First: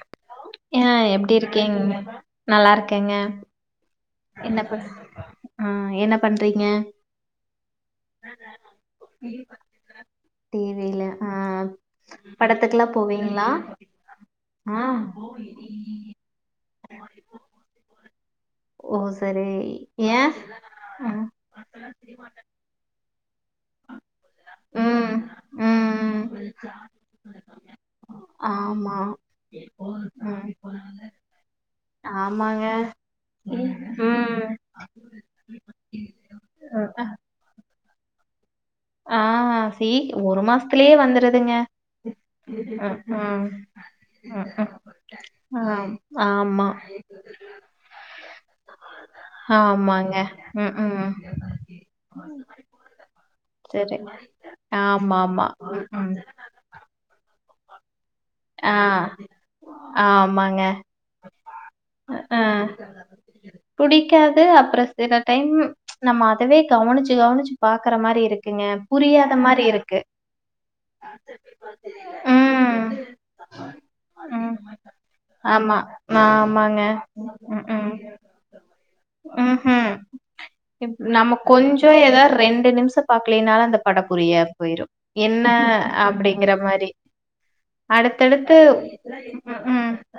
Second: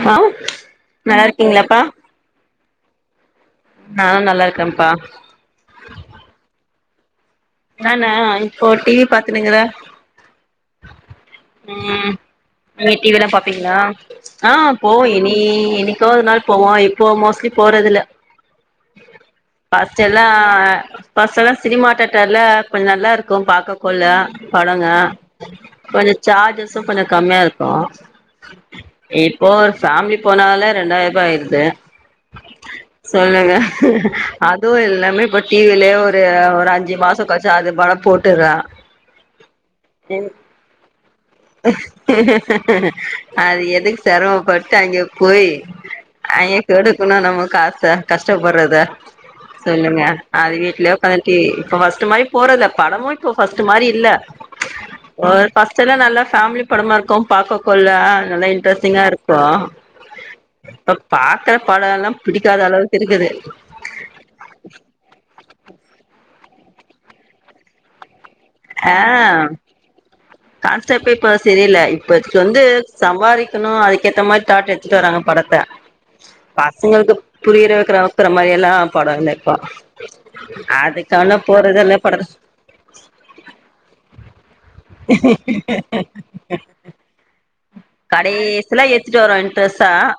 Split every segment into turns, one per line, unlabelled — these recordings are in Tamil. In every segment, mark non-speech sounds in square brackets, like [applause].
ஆ
ஏங்க
நல்லா இருக்கீங்களாப்பா
எப்டிருக்கீங்கங்க நல்லாருக்கேங்க
ஆ நல்லாருக்கேன்ப்பா
ஆ என்ன பண்றீங்க
நானா இப்போ டிவி பாத்துனுங்கிற
டிவில ஆ
ம்
படத்துக்குல்லா
நீங்க டிவில்லா
போவீங்களா
பாப்பீங்களா ஆ போவோ இனி என்னைக்கோ ஒரு நாள் போவோ இப்போ மோஸ்ட்லி போறதுல
ஓ சேரி ஏ
அ கொஞ்சோ நல்லா இருக்கும் பாக்னே கொல்ல பழங்க
ம்
கொஞ்சோ
ம்
சார்ஜஸு கொஞ்சோ கம்மியாருக்கு
ஆமா
இப்போ ஒரு ஃபேமிலி
ம்
போனாலே ரெண்டாயிர ரூபா ஆயிருது
ஆமாங்க
சொல்லுங்க
ம்
அதுவு எல்லாமே இப்ப டிவிலயே ஒரு அஞ்சு மாசோ கச்சா அது படோ போட்டுறா
ஆ சீ ஒரு மாஸ் ம் ம்
அது எதுக்கு
ம், ம்.
செரமப்பட்டு அங்க போய்
ஆம்,
அய்ய
ஆமா
குடுக்கணு நம்ம காச கஷ்டப்பட்றத சொல்லுங்க
ஆமாங்க
அது
ம்
வீட்லே
ம்
உக்காந்து டீ இப்ப ஃபர்ஸ்ட் மாரி போறதுல படமு இப்போ ஃபர்ஸ்ட் மாரி
சரி
இல்ல
ஆமா
ஒரு
ஆமா
ஃபர்ஸ்ட்
ம்
எல்லா
ம்
நல்லா ஃபேமிலி படமா இருக்கு பாக்க கொள்ள நல்லா
ஆ
இன்ட்ரெஸ்ட்டிங்கா இருக்கும்
ஆமாங்க
பாக்கற படம் எல்லா
ஆ
பிடிக்காத அளவுக்கு இருக்குது
புடிக்காது அப்ற சில டைம் நம்ம அதவே கவனிச்சு கவனிச்சு பாக்கற மாரி இருக் குங்க புரியாத மாரி இருக்கு
கான்சப்ட் இப்ப சரியில்ல இப்பக்கு வந்து
ம்.
சம்பாரிக்கணு அதுக்கேத்த மாரி
ம்.
தாட் ட்டுறாங்க படத்த
ஆமா. ஆமாங்க.
பசங்களுக்கு புரியிற
ம்ஹ்ம்.
வக்கற வக்கற மாரி எல்லா படோ இல்ல இப்பா
ம்ஹ்ம்.
அதுக்கான போறது அல்ல பட
ரெண்டு நிமிஷ பாக்லைனால அந்த படம் புரியாது போய்ரு என்ன அப்டிங்கிற மாரி அடுத்தடுத்து
கடைசில எத்துட்டு வரோ இன்ட்ரெஸ்ட்டா
ம்க்கு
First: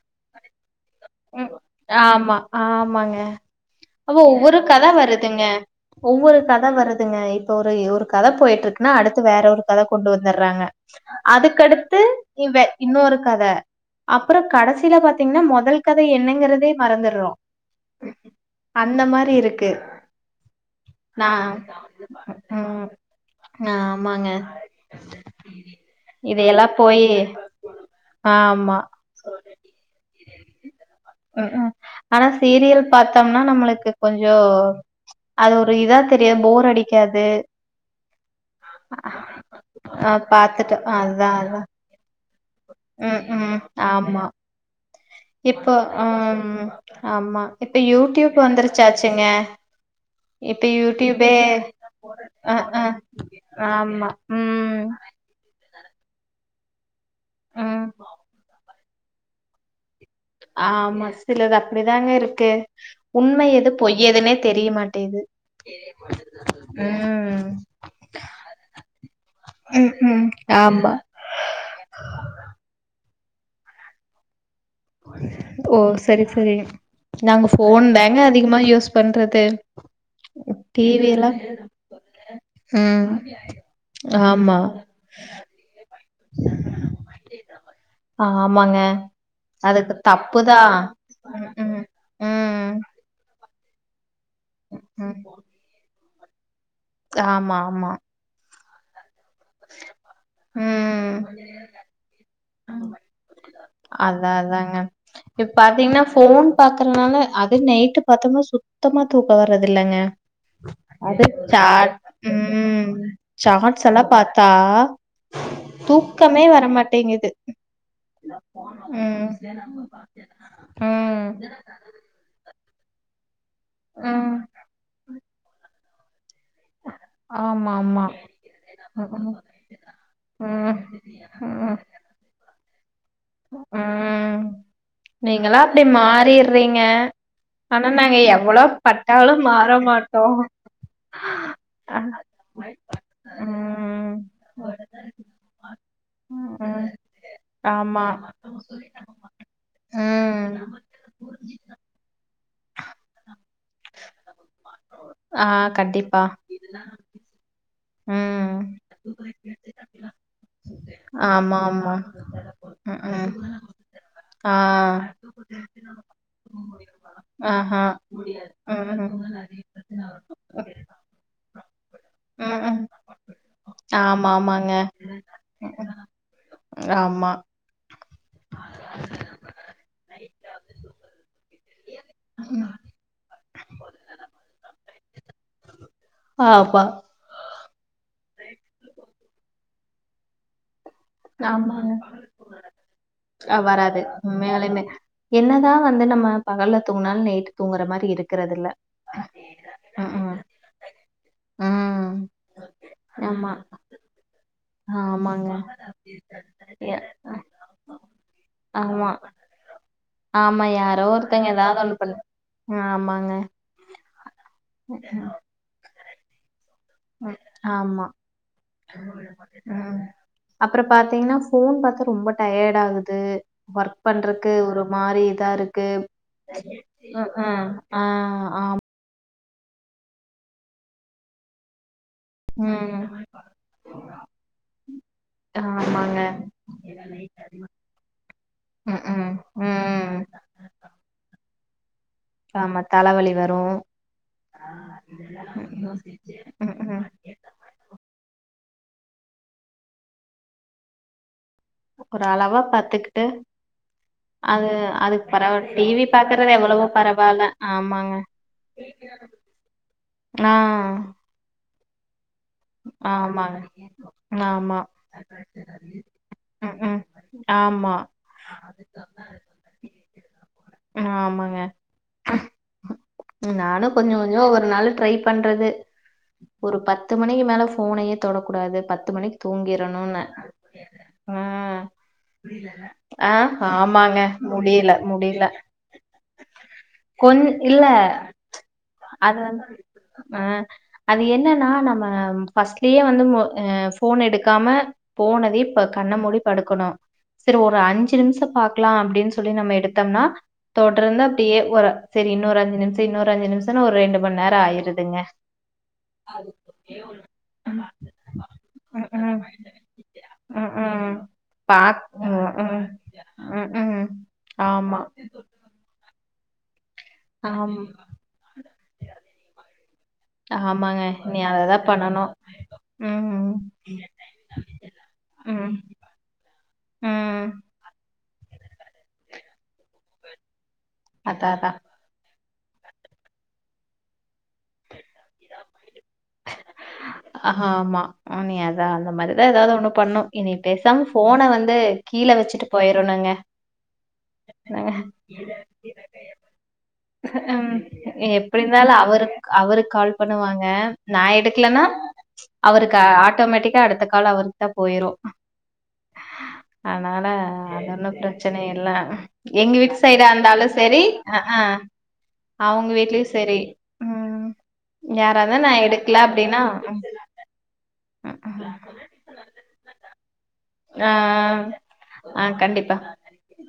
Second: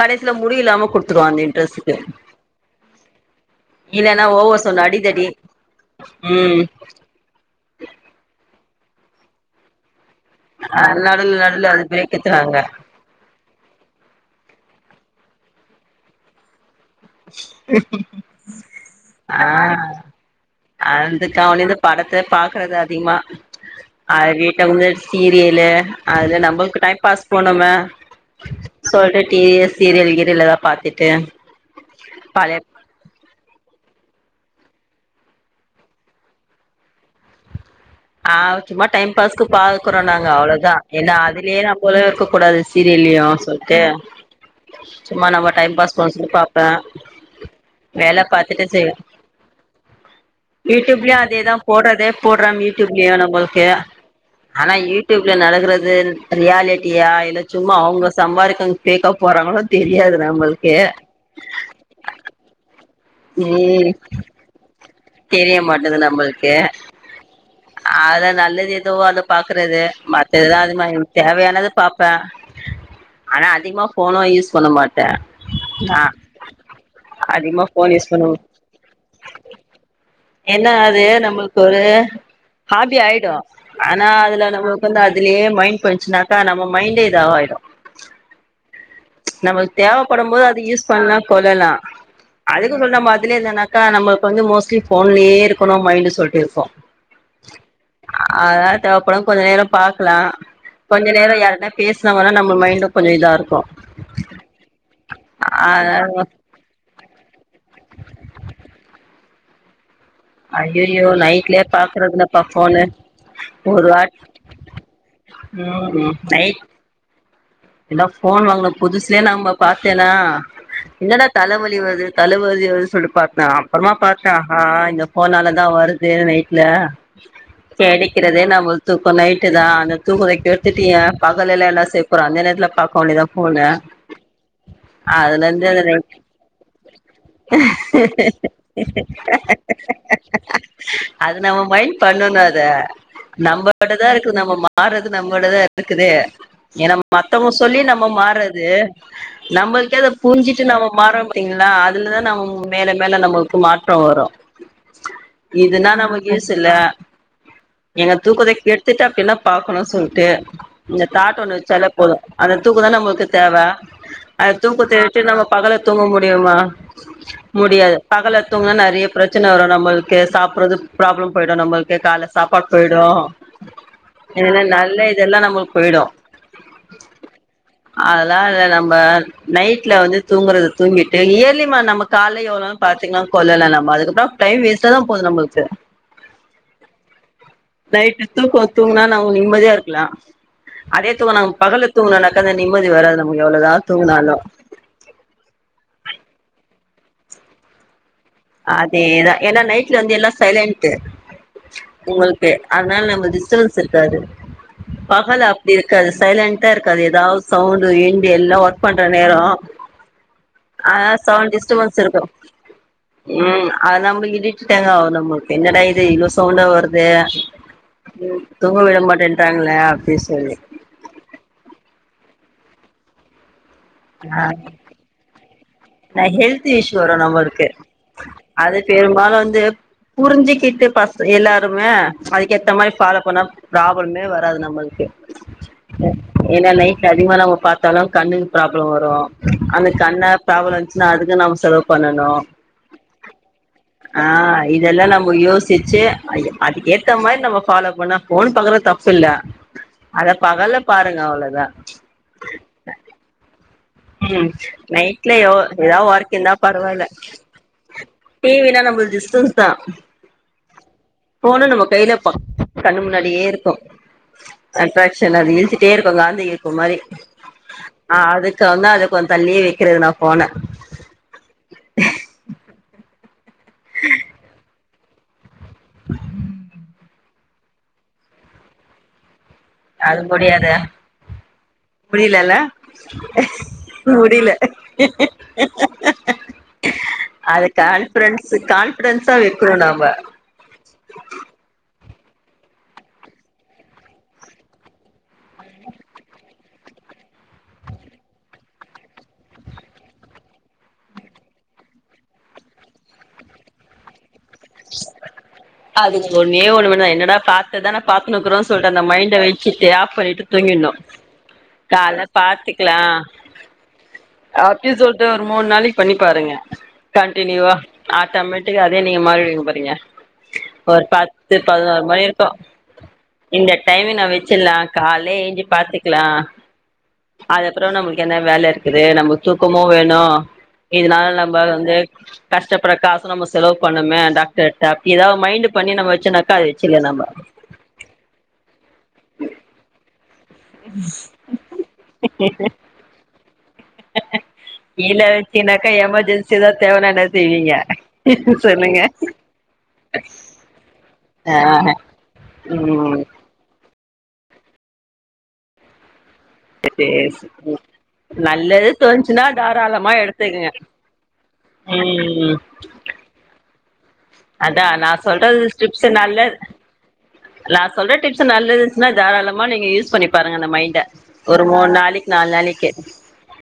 கடைசில முடி இல்லாம குடு
ம் ஆமா ஆமாங்க அப்போ
இல்லன்னா
ஒவ்வொரு
ஓவர் சவுண்ட்
கத
அடிதடி
வருதுங்க ஒவ்வொரு
ம்
கத வருதுங்க ஒரு ஒரு கத போயிட்ருக்குன்னா அடுத்து வேற ஒரு கத கொண்டு வந்தட்றாங்க
அ நடுவுல நடுவுல அது
அதுக்கடுத்து
பிரேக் எத்துறாங்க
இவ இன்னொரு கத அப்றோ கடைசியில பாத்தீங்கன்னா மொதல் கத என்னங்கிறதே மறந்து மாரி
ஆ
இருக்கு நா
அதுக்காவன்டியே இந்த படத்த பாக்குறது
ம்
அதிகமா அ
ஆமாங்க
வீட்ட வந்து சீரியலு அதுல
இதையெல்லா
நம்மளுக் டைம்
போயி
பாஸ் போனுமே
ஆமா
டி வி சீரியல் கீரியல் எதா பாத்துட்
ம்கு ஆனா சீரியல் பாத்தம்னா நம்மளுக்கு கொஞ்சோ அது ஒரு இதா தெரியா போர் அடிக்காது
ஆ சும்மா டைம் பாஸ்க்கு பாக்குறோ
ஆ
நாங்க அவ்ளதா
பாத்துட்டு
ஏன்னா
அதா
அதுலயே
அதா
நம்பளு இருக்க கூடாது
ம்
சீரியல்யு
ம்
சொல்ட்டு
ஆமா
சும்மா நம்ம
இப்போ
டைம் பாஸ்
அ
பண்ண சொல்லி
ம்
பாப்பே
ஆமா இப்ப
வேல
யூடியூப்
பாத்துட்டு செய்
வந்துருச்சாச்சுங்க இப்ப
யூடியூப்லயு
யூடியூபே
அதேதா போடுறதே போடுறா
ஆ ஆ
யூடியூப்லயு
ஆமா ம்
[unintelligible] நடக்றது ரியாலிட்டியா இல்ல சும்மா
ம்
அவுங்க சம்பாரிக்கங் ஃபேக்கா போறாங்களோ தெரியாது நம்மளுக்கு
ஆமா சிலது அப்டிதாங்க இருக்கு உண்ம எது
ம்
பொய் எதுன்னே தெரியமாட்
தெரிய மாட்டுது நம்பள்க்கே
ம்
அத நல்லது எதோ அத பாக்கறது
ம் ம்
மத்ததுஎதா அதுமா
ஆமா
தேவயானத பாப்ப ஆனா அதிகமாக ஃபோனு யூஸ் பண்ண மாட்
ஓ சரி சரி நாங்க
அதிகமா
ஃபோன்
யூஸ்
தாங்க
பண்ணுவோ
அதிகமா யூஸ் பண்றது
ஏன்னா அது
டிவி எல்லா
நம்மளுக்கு ஒரு ஹாபி
ம்
ஆய்டு ஆனா அதுல
ஆமா
நம்மள்க்கு வந்து அதுலயே மைண்ட் போய்ச்னா தா நம்ம மைண்டே இதாவாய்டு
ஆமாங்க
நமக்
அதுக்கு
தேவப்படும்போது
தப்புதா
அத யூஸ் பண்னா போதா
ம்
தா
ம் ம்
அதுக்கு சொன்ன மாத்துலே இருந்தனாக்கா நம்ம இப்ப வந்து மோஸ்ட்லி
ம்
ஃபோன்லயே இருக்கணு மைண்டு சொல்ட்டிருக்கு
ஆமா ஆமா
அ அதனால தேவப்படு கொஞ்ச நேரோ பாக்கலா கொஞ்ச
ம்
நேரோ யார்ட்னா பேஸ்னா கூட நம்ம மைண்டு கொஞ்சோ இதா இருக்கு
அதா அதாங்க இப் பாத்தீங்னா
அதனால
ஃபோன் ஃபோன் பாக்கறனால அது நைட்டு பாத்தம்னா சுத்தமா தூக்கோ வரதில்லங்க
ஐயையோ
அது
நைட்லயே
சாட்
பாக்குறதுலப்பா ஃபோனு
ம்
ஒரு
சாட்ஸ் எல்லா
வாட்
பாத்தா
ம் ம் நைட்
கோ வரமாட்டேங்கிது
இந்த ஃபோன் வாங்ன புதுசே நம்ப பாத்தேனா என்னடா
ம்
தலவலி வர்து தலவலி வர்து சொல்ட்டு பாத்தா அப்றமா பாத்தா
ம்
ஆ இந்த ஃபோனாலதா வரு து நைட்ல
ஆமா ஆமா
கெடைக்கிறதே நம்மள்க் தூக்கோ நைட்டு தா அந்த தூக்கத்த
ம்
கெடுத்துட்டு ஏ
ம்
பகலுலெல்லா செ ப்றோ அந்த நேரத்துல பாக்க வேண்டிதா
ம்
அதுல
நீங்கல்லா அப்டே
இருந்து
மாறிர்றீங்க ஆனா நாங்க எவ்ளோ பட்டாலு மாற மாட்டோ
த நம்பகிட்ட தா
ம்
இருக்குது நம்ம மாறர்து நம்மட்ட தா இருக்குது
ம்
ஏனா மத் மத்தவங்க சொல்லி
ஆமா
நம்ம மாறது நம்மள்க்கே அத
ம்
புரிஞ்சிட்டு நம்ம மார்றோ பாத்தீங்களா அதுலதா நம்ம மேல மேல நமக் கு மாற்றம் வரு
ஆ
இதுன்னா
கண்டிப்பா
நம்மள்க் யூஸ் இல்ல எங்க தூக்கத்த
ம்
கெடுத்துட்டு அப்டில்லா பாக்கணு சொல்ட்டு இந்த தாட் ஒன்னு
ஆமா
வச்சாலே
ஆமா
போது அந்த தூக்கோ தா
ம்
நம்மள்க்கு
ம்
தேவ அந்த
ஆ
தூக்கத்த விட்டு நம்ம பகல்ல தூங்க முடியுமா
ஆ ஆ
பகல்ல தூங்னா நெறைய பிரச்சன வரு நம்மள்க்கு சாப்பட்றது ப்ராப்ளம் போய்டு நம்மள்க்கு கால்ல சா ப்பாட்
ம்
போய்டு
ஆமா
ஏனா
ஆமாங்க
நல்ல இதெல்லா நம்மள்க் போய்டு
ஆமா
அதெல்லா இல்ல நம்ப நைட்ல வந்து தூங்கறது தூங்கிட்டு இயர்லிமா நம்ம கால்லா எவ்ள் நேரோ பாத்தீங்னா கொல்லலா நம்ம அதுக்கப்றோ டைம் வேஸ்ட்டா தா போது நம்மள்க்கு
ஆப்பா
நைட்டு தூக்கோ தூங்னா நம்ம நிம்மதியா இருக்கலா அதே தூங்குனோ பகல்ல
ஆமாங்க
தூங்குனோனாக்கா அந்த நிம்மதி வராது நமக்கு எவ்ளோதா தூங்குனாலு
லைமே என்னதா வந்து நம்ம பகல்ல தூங்குனால் நைட்டு தூங்கற மாரி இருக்
அதேதா ஏனா நைட்ல வந்து எல்லா சைலண்ட்டு
ம்.
உங்கள்க்கு அதனால் நம்மள்க்
ஆமா.
டிஸ்டபன்ஸ் இருக்காது பகல்ல
ஆமாங்க.
அப்டி இருக்காது சைலண்ட்டா
எ
இருக்காது எதாவ் சவுண்டு கிவுண்டு எல்லா ஒர்க் பண்ற
ஆமா.
நேரோ
ஆமா
ஆ
யாரோ ஒருத்தங்க
சவுண்ட்
எதாவ்து ஒன்னு
டிஸ்டபன்ஸ்
பண்
இருக்கு
ஆமா
ம் அது நம்மள்க் இடிட்டுடேங்காவு நம்மள்க்கு என்னடா இது இவ்ளோ சவுண்டா வருது
ம். ஆமா.
ம் தூங்க விட மாட்டேன்றாங்களே அப்டி சொல்லி
அப்பறோ பாத்தீங்ன்னா ஃபோன் பாத்தா ரொம்ப டயடாகுது ஒர்க்
ஆ
பண்றக்கு ஒரு மாரி இதா இருக்கு
நா ஹெல்த் இஷ்யூ வரு
ம் ம்
நம்மளுக்கு
ஆ
அது
ஆமா
பெரும்பாலு வந்து புருஞ்சுக்கிட்டு பச எல்லாருங்க அதுக்கு ஏத்த மாரி
ம்.
ஃபாலோ பண்ணா ப்ராப்ளமே வராது நம்மளுக்கு
ஆமாங்க.
ஏனா நைட்ல அதிகமா நம்ம பாத்தாலு கண்ணுக்கு ப்ராப்ளோ வரு
ம்ஹ்ம். ம்.
அந்த
ம்.
கண்ண ப்ராப்ளம் இன்சுனா அதுக்கு நம்ம செலவு பண்ணணு
ஆமா தலவலி வரு
ஆ இதெல்லா நம்ப யோசிச்சு அய்ய
ம்ஹ்ம்.
அதுக்கேத்த மாரி நம்ம ஃபாலோ பண்ணா ஃபோன் பாக்கறது தப்பு இல்ல அத பகல்ல பாருங்க அவ்வளதா
ஒரு அளவா பாத்துக்கிட்டு
ம்
அது அதுக்கு
நைட்ல எ
பரவல டி
ஏதா
வி
ஒர்க்
பாக்கறது எவ்வளவோ பரவால்ல ஆமாங்க
டி வினா நம்பளது டிஸ்டன்ஸ் தா
ஆ
ஃபோனு நம்ம கைல ப கண்ணு முன்னாடியே
ஆமாங்க
இருக்கு
ஆமா
அட்ராக்சன் அது இழுத்துட்டே இருக்கு காந்த
ம்
இழுப்புமாரி
ம் ஆமா
ஆ அது இக்கவுந்தா அது கொஞ்சோ தள்ளியே வெக்கிறது நா ஃபோன
ஆமங்க நானு கொஞ்சோ கொஞ்சோ ஒரு நாள் ட்ரை பண்றது ஒரு பத்து மணிக்கி மேல ஃபோனயே தொடக்கூடாது பத்து மணிக்கி தூங்கிரு
அது முடியாதே
ம் ஆ ஆமாங்க முடியல முடில கொஞ் இல்ல
ஃப்ரெண்ட்சு கான்ஃபிடெண்ட்ஸா வைக்ரோ நாம்ப
அ அது என்னன்னா நம்ம ஃபஸ்ட்லயே வந்து மோ அ ஃபோன எடுக்காம போனதே இப்ப கண்ண மூடி படுக்கணு செரி ஒரு அஞ்சு நிமிஷோ பாக்கலா அப்டின் சொல்லி நம்ம எடுத்தம்னா தொடர்ந்து அப்டியே ஒரு சரி இன்னோரு அஞ்சு நிமிஷம் இன்னோரு அஞ்சு நிமிஷம்னு ஒரு ரெண்டு மண் நேரோ ஆயீருதுங்க
அதுக்கு ஒண்ணே ஒண்ணு மட்டுந்தா என்னடா பாத்ததான பாத்துனுகுறோ சொல்ட்டு அந்த
ம்,
மைண்ட
ம்,
வச்சுட்டு ஆஃப் பண்ணிட்டு
ம்.
தூங்கிற்னு
ம். பாக்
காலேல
ம், ம்,
பாத்துக்கலா
ம், ம்.
அப்டி
ஆமா,
சொல்ட்டு ஒரு மூணு நாளைக் பண்ணி பாருங்க கண்டினியூவா
ஆம்
ஆட்டமேடிக்க அதே நீங்க மாறிவிடுங்க பாருங்க
ஆமாங்க.
ஒரு
இனி
பத்து
அததான்
பதனோர் மணி
பண்ணணும்.
இருக்கு
ம்,
இந்த டைம் நா வச்சில்லா காலேல ஏஞ்சி
ம்,
பாத்துக்கலா
ம்.
அத அப்பறோ நம்மளுக்கு என்ன வேல இருக்குது நம்ம தூக்கமு வேணு இதுனால
அதான்
நம்ப
அதான்.
வந்து கஷ்டப்பற்ற காச நம்ம செலவு பண்ணமே அந்த க டாப் ஏதாவது மைண்ட்டு பண்ணி நம்ம வச்சுனாக்க அது வச்சுல்லா நாம்ப
ஆமா நீ அதா அந்த மாரிதா ஏதாவது ஒண்ணு பண்ணு இனி பேசாம ஃபோன வந்து கீழ வச்சுட்டு போயரனுங்க
க்ககக கீழ வச்சினாக்கா எமர்ஜன்சி எதா தேவனா என்னா செய்வீங்க
ம். எப்டி
சொல்லுங்க
இருந்தாலும் அவருக்கு அவருக்கு கால் பண்ணுவாங்க நா
ஆ
எடுக்கலன்னா அவருக்கு ஆட்
ம்
ஆட்டோமேட்டிக்கா அடுத்த கால் அவருக்கு தா போயிரு அதுனால
சேர் சேரி
அது ஒன்னு பிரச்சன இல்ல
நல்லது தோணுச்சுன்னா
எங்க வீட்
தாராளமா
சைடா இருந்தாலு
எடுத்துக்குங்க
சரி ஆ
ம்
அவுங்க வீட்லயு சரி ம்.
அதா நா
யாராவது
சொல்றது
நான்
டிப்ஸு
எடுக்கல
நல்லது
அப்டின்னா
நா சொல்ற
ம்
டிப்ஸ்
ம்.
நல்லதுனா தாராளமா நீங்க யூஸ் பண்ணி பாருங்க அந்த மைண்ட
ஆ
ஒரு மூண் நாளிக்கி
ஆ
நால் நாளிக்கி
கண்டிப்பா.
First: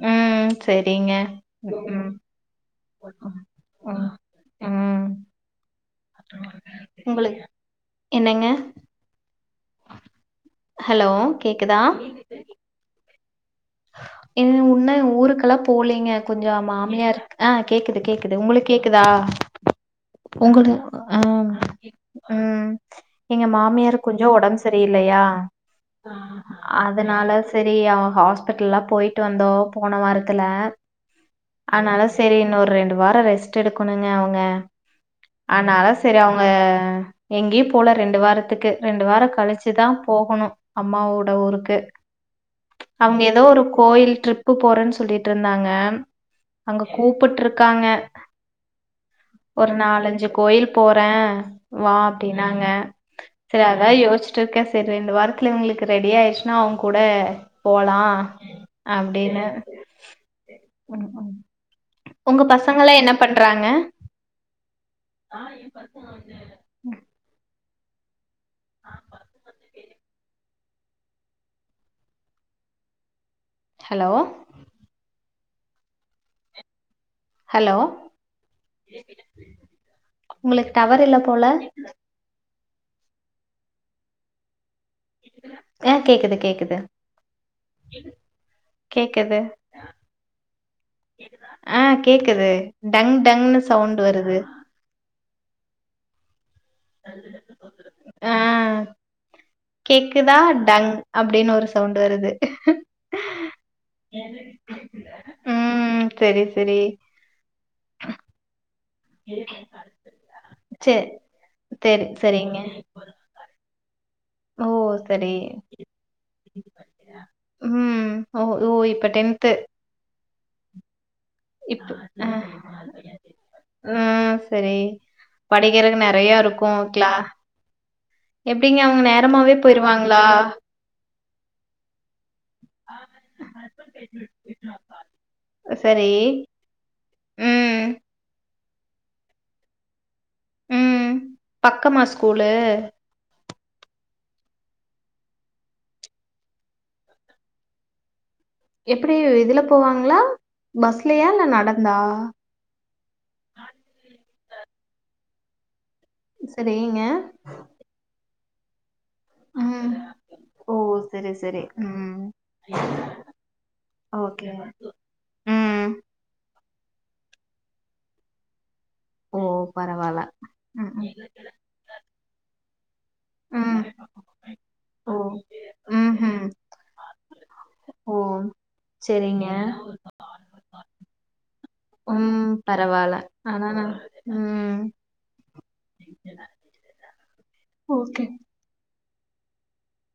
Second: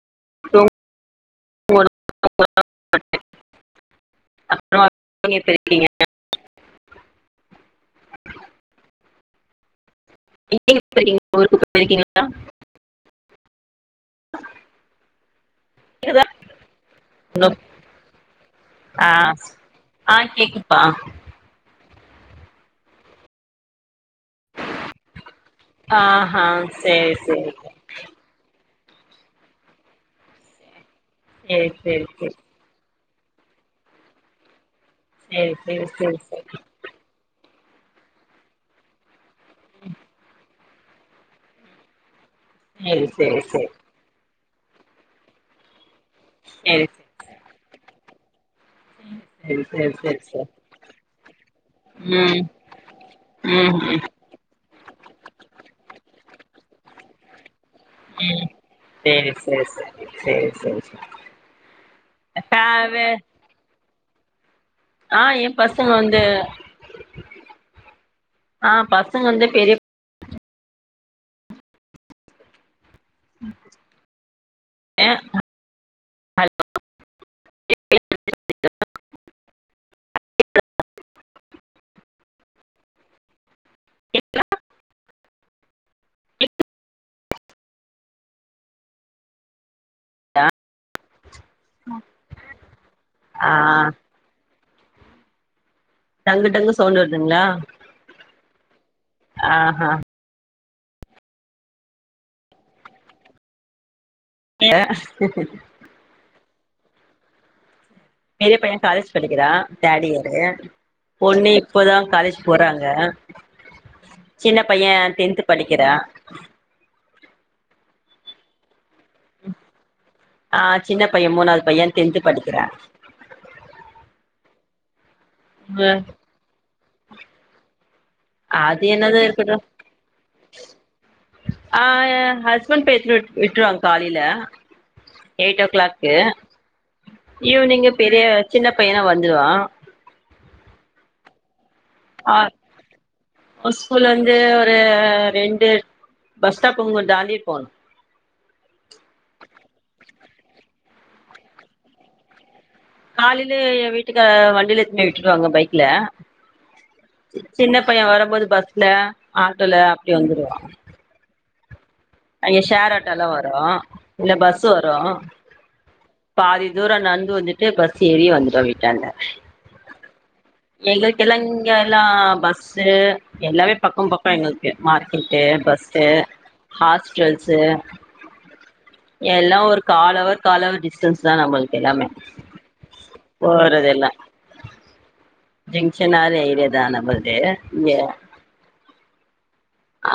ம் செரிங்க ம்
[inaudible]
[unintelligible]
அப்ரோ [inaudible]
உங்களுக் என்னங்க ஹலோ
[inaudible]
கேக்குதா?
போய்ருக்கிங்ளா
என் உன்ன ஊருக்லா போலீங்க
கேக்குதா
கொஞ்சோ மாமியார் ஆ கேக்து கேக்து உங்களுக் கேக்குதா
ஆ ஆ
உங்கள்து
கேக்குதுப்பா
ம் ம் எங்க மாமியாருக் கொஞ்சோ உடம் சரியில்லயா
ஆஹா சேரி
அதனால
சேரி
சரி ஆ ஹாஸ் ல்லா போயிட்டு வந்தோ போன வாரத்துல
ஆ சேரி
அனால
சேரி
சரி இன்னோ ரெண்டு வ்வற ரெஸ்ட் எடுக்கொணுங்க அவங்க
சேரி
ஆனால
சேரி சேரி
சரி அவங்க எங்யும் போல ரெண்டு வாரத்துக்கு ரெண்டு வார கழிச்சு தான் போகணு அம்மாவோட ஊருக்கு
சேரி
அவங்க
சேரி
ஏதோ
சேரி
ஒரு கோயில் ட்ரிப் போறேன்னு சொல்லிட்ருந்தாங்க அங்க
சேரி
கூப்புட்டுருக்காங்க
சேரி சேரி
ஒரு
சேரி சேரி
நாலஞ்சு
சேரி
கோயில் போறே வா
ம்
அப்டினாங்க சரி
ம்
அதா
ம்
யோசிச்சிட்டு இருக்கே சரி ரெண்டு வாரத்துல இவங்களுக்கு ரெடி ஆயிடுச்சுன்னா அவங் கூட போலா
ம் சேர் சேர் சேர் சேரி
வணக்கம் உங்க
சேரி
பசங்ளா
வே
என்ன பண்றாங்க
ஆ என் பசங்க வந்து ஆ பசங்க வந்து பெரிய ம்
ஹலோ
ஏ
ஹலோ உங்களுக்கு டவர் இல்ல போல
கேக்குதா
ஏ கேக்குது கேக்குது கேக்குது ஆ கேக்குது டங்
ஆ
டங்னு சவுண்ட் வருது
டங்கு டங்கு சவுண்ட் வருதுங்களா
ஆ
ஆஹ
கேக்குதா டங் அப்டின்னு ஒரு சவுண்ட் வருது
[inaudible]
ம் செரி செரி
பெரிய பையே காலேஜ் படிக்கிறா தேட் இயரு
சே
பொண்ணு இப்போதா
சரி
காலேஜ்
சரிங்க
போறாங்க சின்ன
ஓ
பையே
சரி
டென்த் படிக்கிரா
ம் ஓ ஓ இப்ப டென்த்து
ஆ சின்ன பையே மூணாவது பையன் டென்த்து படிக்கிறா
ம் சரி
அ
படிக்கறக்கு நெறைய இருக்கு கிளா
அது என்னதோ இருக்கட்டோ
போயிருவாங்களா
ஆ ஹஸ்பண்ட் [unintelligible] விட்டுருவாங் காலைல எயிட் ஓ
சரி
கிளாக்கு
ம்
ஈவ்னிங் பெரிய சின்ன பையனா வந்துடுவா
ம் பக்கமா ஸ்கூலு
ஸ்கூல் வந்து ஒரு ரெண்டு பஸ் ஸ்டாப் புங்க தாண்டி போனு
எப்புடி இதுல போவாங்களா பஸ்லயா இல்ல நடந்தா
காலையில என் வீட்டுக்கார் வண்டியில இட்ன்னு போய் விட்டுருவாங்க பைக்ல
சரி ங்க
சின்ன பையன் வரும்போது பஸ்ல ஆட்டோல
ம்
அப்டி வந்துருவா
ஓ சரி சரி ம்
அங்க ஷேர் ஆட்டோல்லா வரோ இல்ல
ஓகே
பஸ் வரோ
ம்
பாதி தூரோ நடந்து வந்துட்டு பஸ் ஏறி வந்துடுவா வீட்டான்ட
ஓ பரவால்ல ம் ம்
எங்களுக்கு எல்லா இங்க எல்லா பஸ்சு எல்லாமே
ம்
பக்கோ பக்கோ எங்களுக்கு
ஓ
மார்க்கெட்டு பஸ்சு
ம்ஹூம்
ஹாஸ்பிடல்சு
ஓ
எல்லா
சரிங்க
ஒரு கால் அவர் கால் அவர் டிஸ்டன்ஸ் தா நம்மளுக்
ம் பரவால்ல ஆனா நா ம்
ஜங்ஷனான இதுதா நம்மள்து இங்க
ஓகே.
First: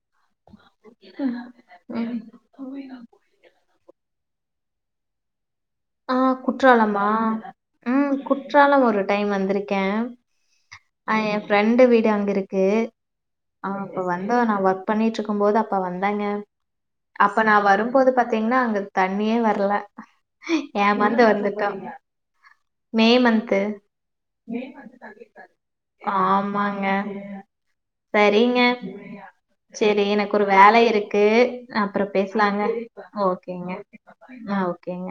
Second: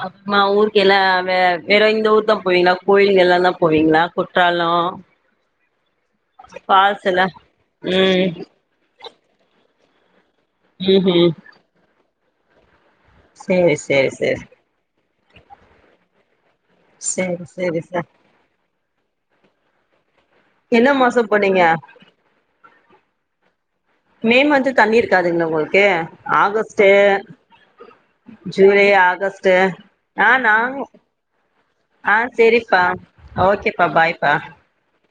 அப் மா ஊருக்கு எல்லா வே வேறு இந்த
ம்.
ஊருத் தா போய்னா கோயிலுக்கு எல்லாந்தா போயிருந்தோ குற்றாலோ
ஆ குற்றாலமா
ஃபால்ஸ் எல்லா
ம் குற்றாலம் வரூ ஒரு டைம் வந்திருக்கே
ம்
அ ஏ
ம்
ஃப்ரெண்ட டு வீடு அங்கு இருக்கு
சேரி
அவங்க
சேரி சேரி
வந்தா நா ஒர்க் பண்ணிட்டு இருக்கூ போது அப்ப வந்தாங்க
சேரி
அப்ப நா
சேரி சார்
வரும்போது பாத்தீங்கனா அங்க தண்ணியே வர்ல
என்ன மாசோ
ஏமாந்து
போனீங்க
வந்துடோ மே மன்து
மே மாசோ தண்ணி இருக்காதுங்களா உங்களுக்கு
ஆமாங்க.
ஆகஸ்டு
சரிங்க.
ஜூலை ஆகஸ்டு
சரி
ஆ
எனக்கு ஒரு
நாங்க
வேலை இருக்கு. அப்புறம்
ஆ
பேசலாங்க.
சரிப்பா
ஓகேங்க.
ஓகேப்பா பாய்ப்பா
ஆ ஓகேங்க.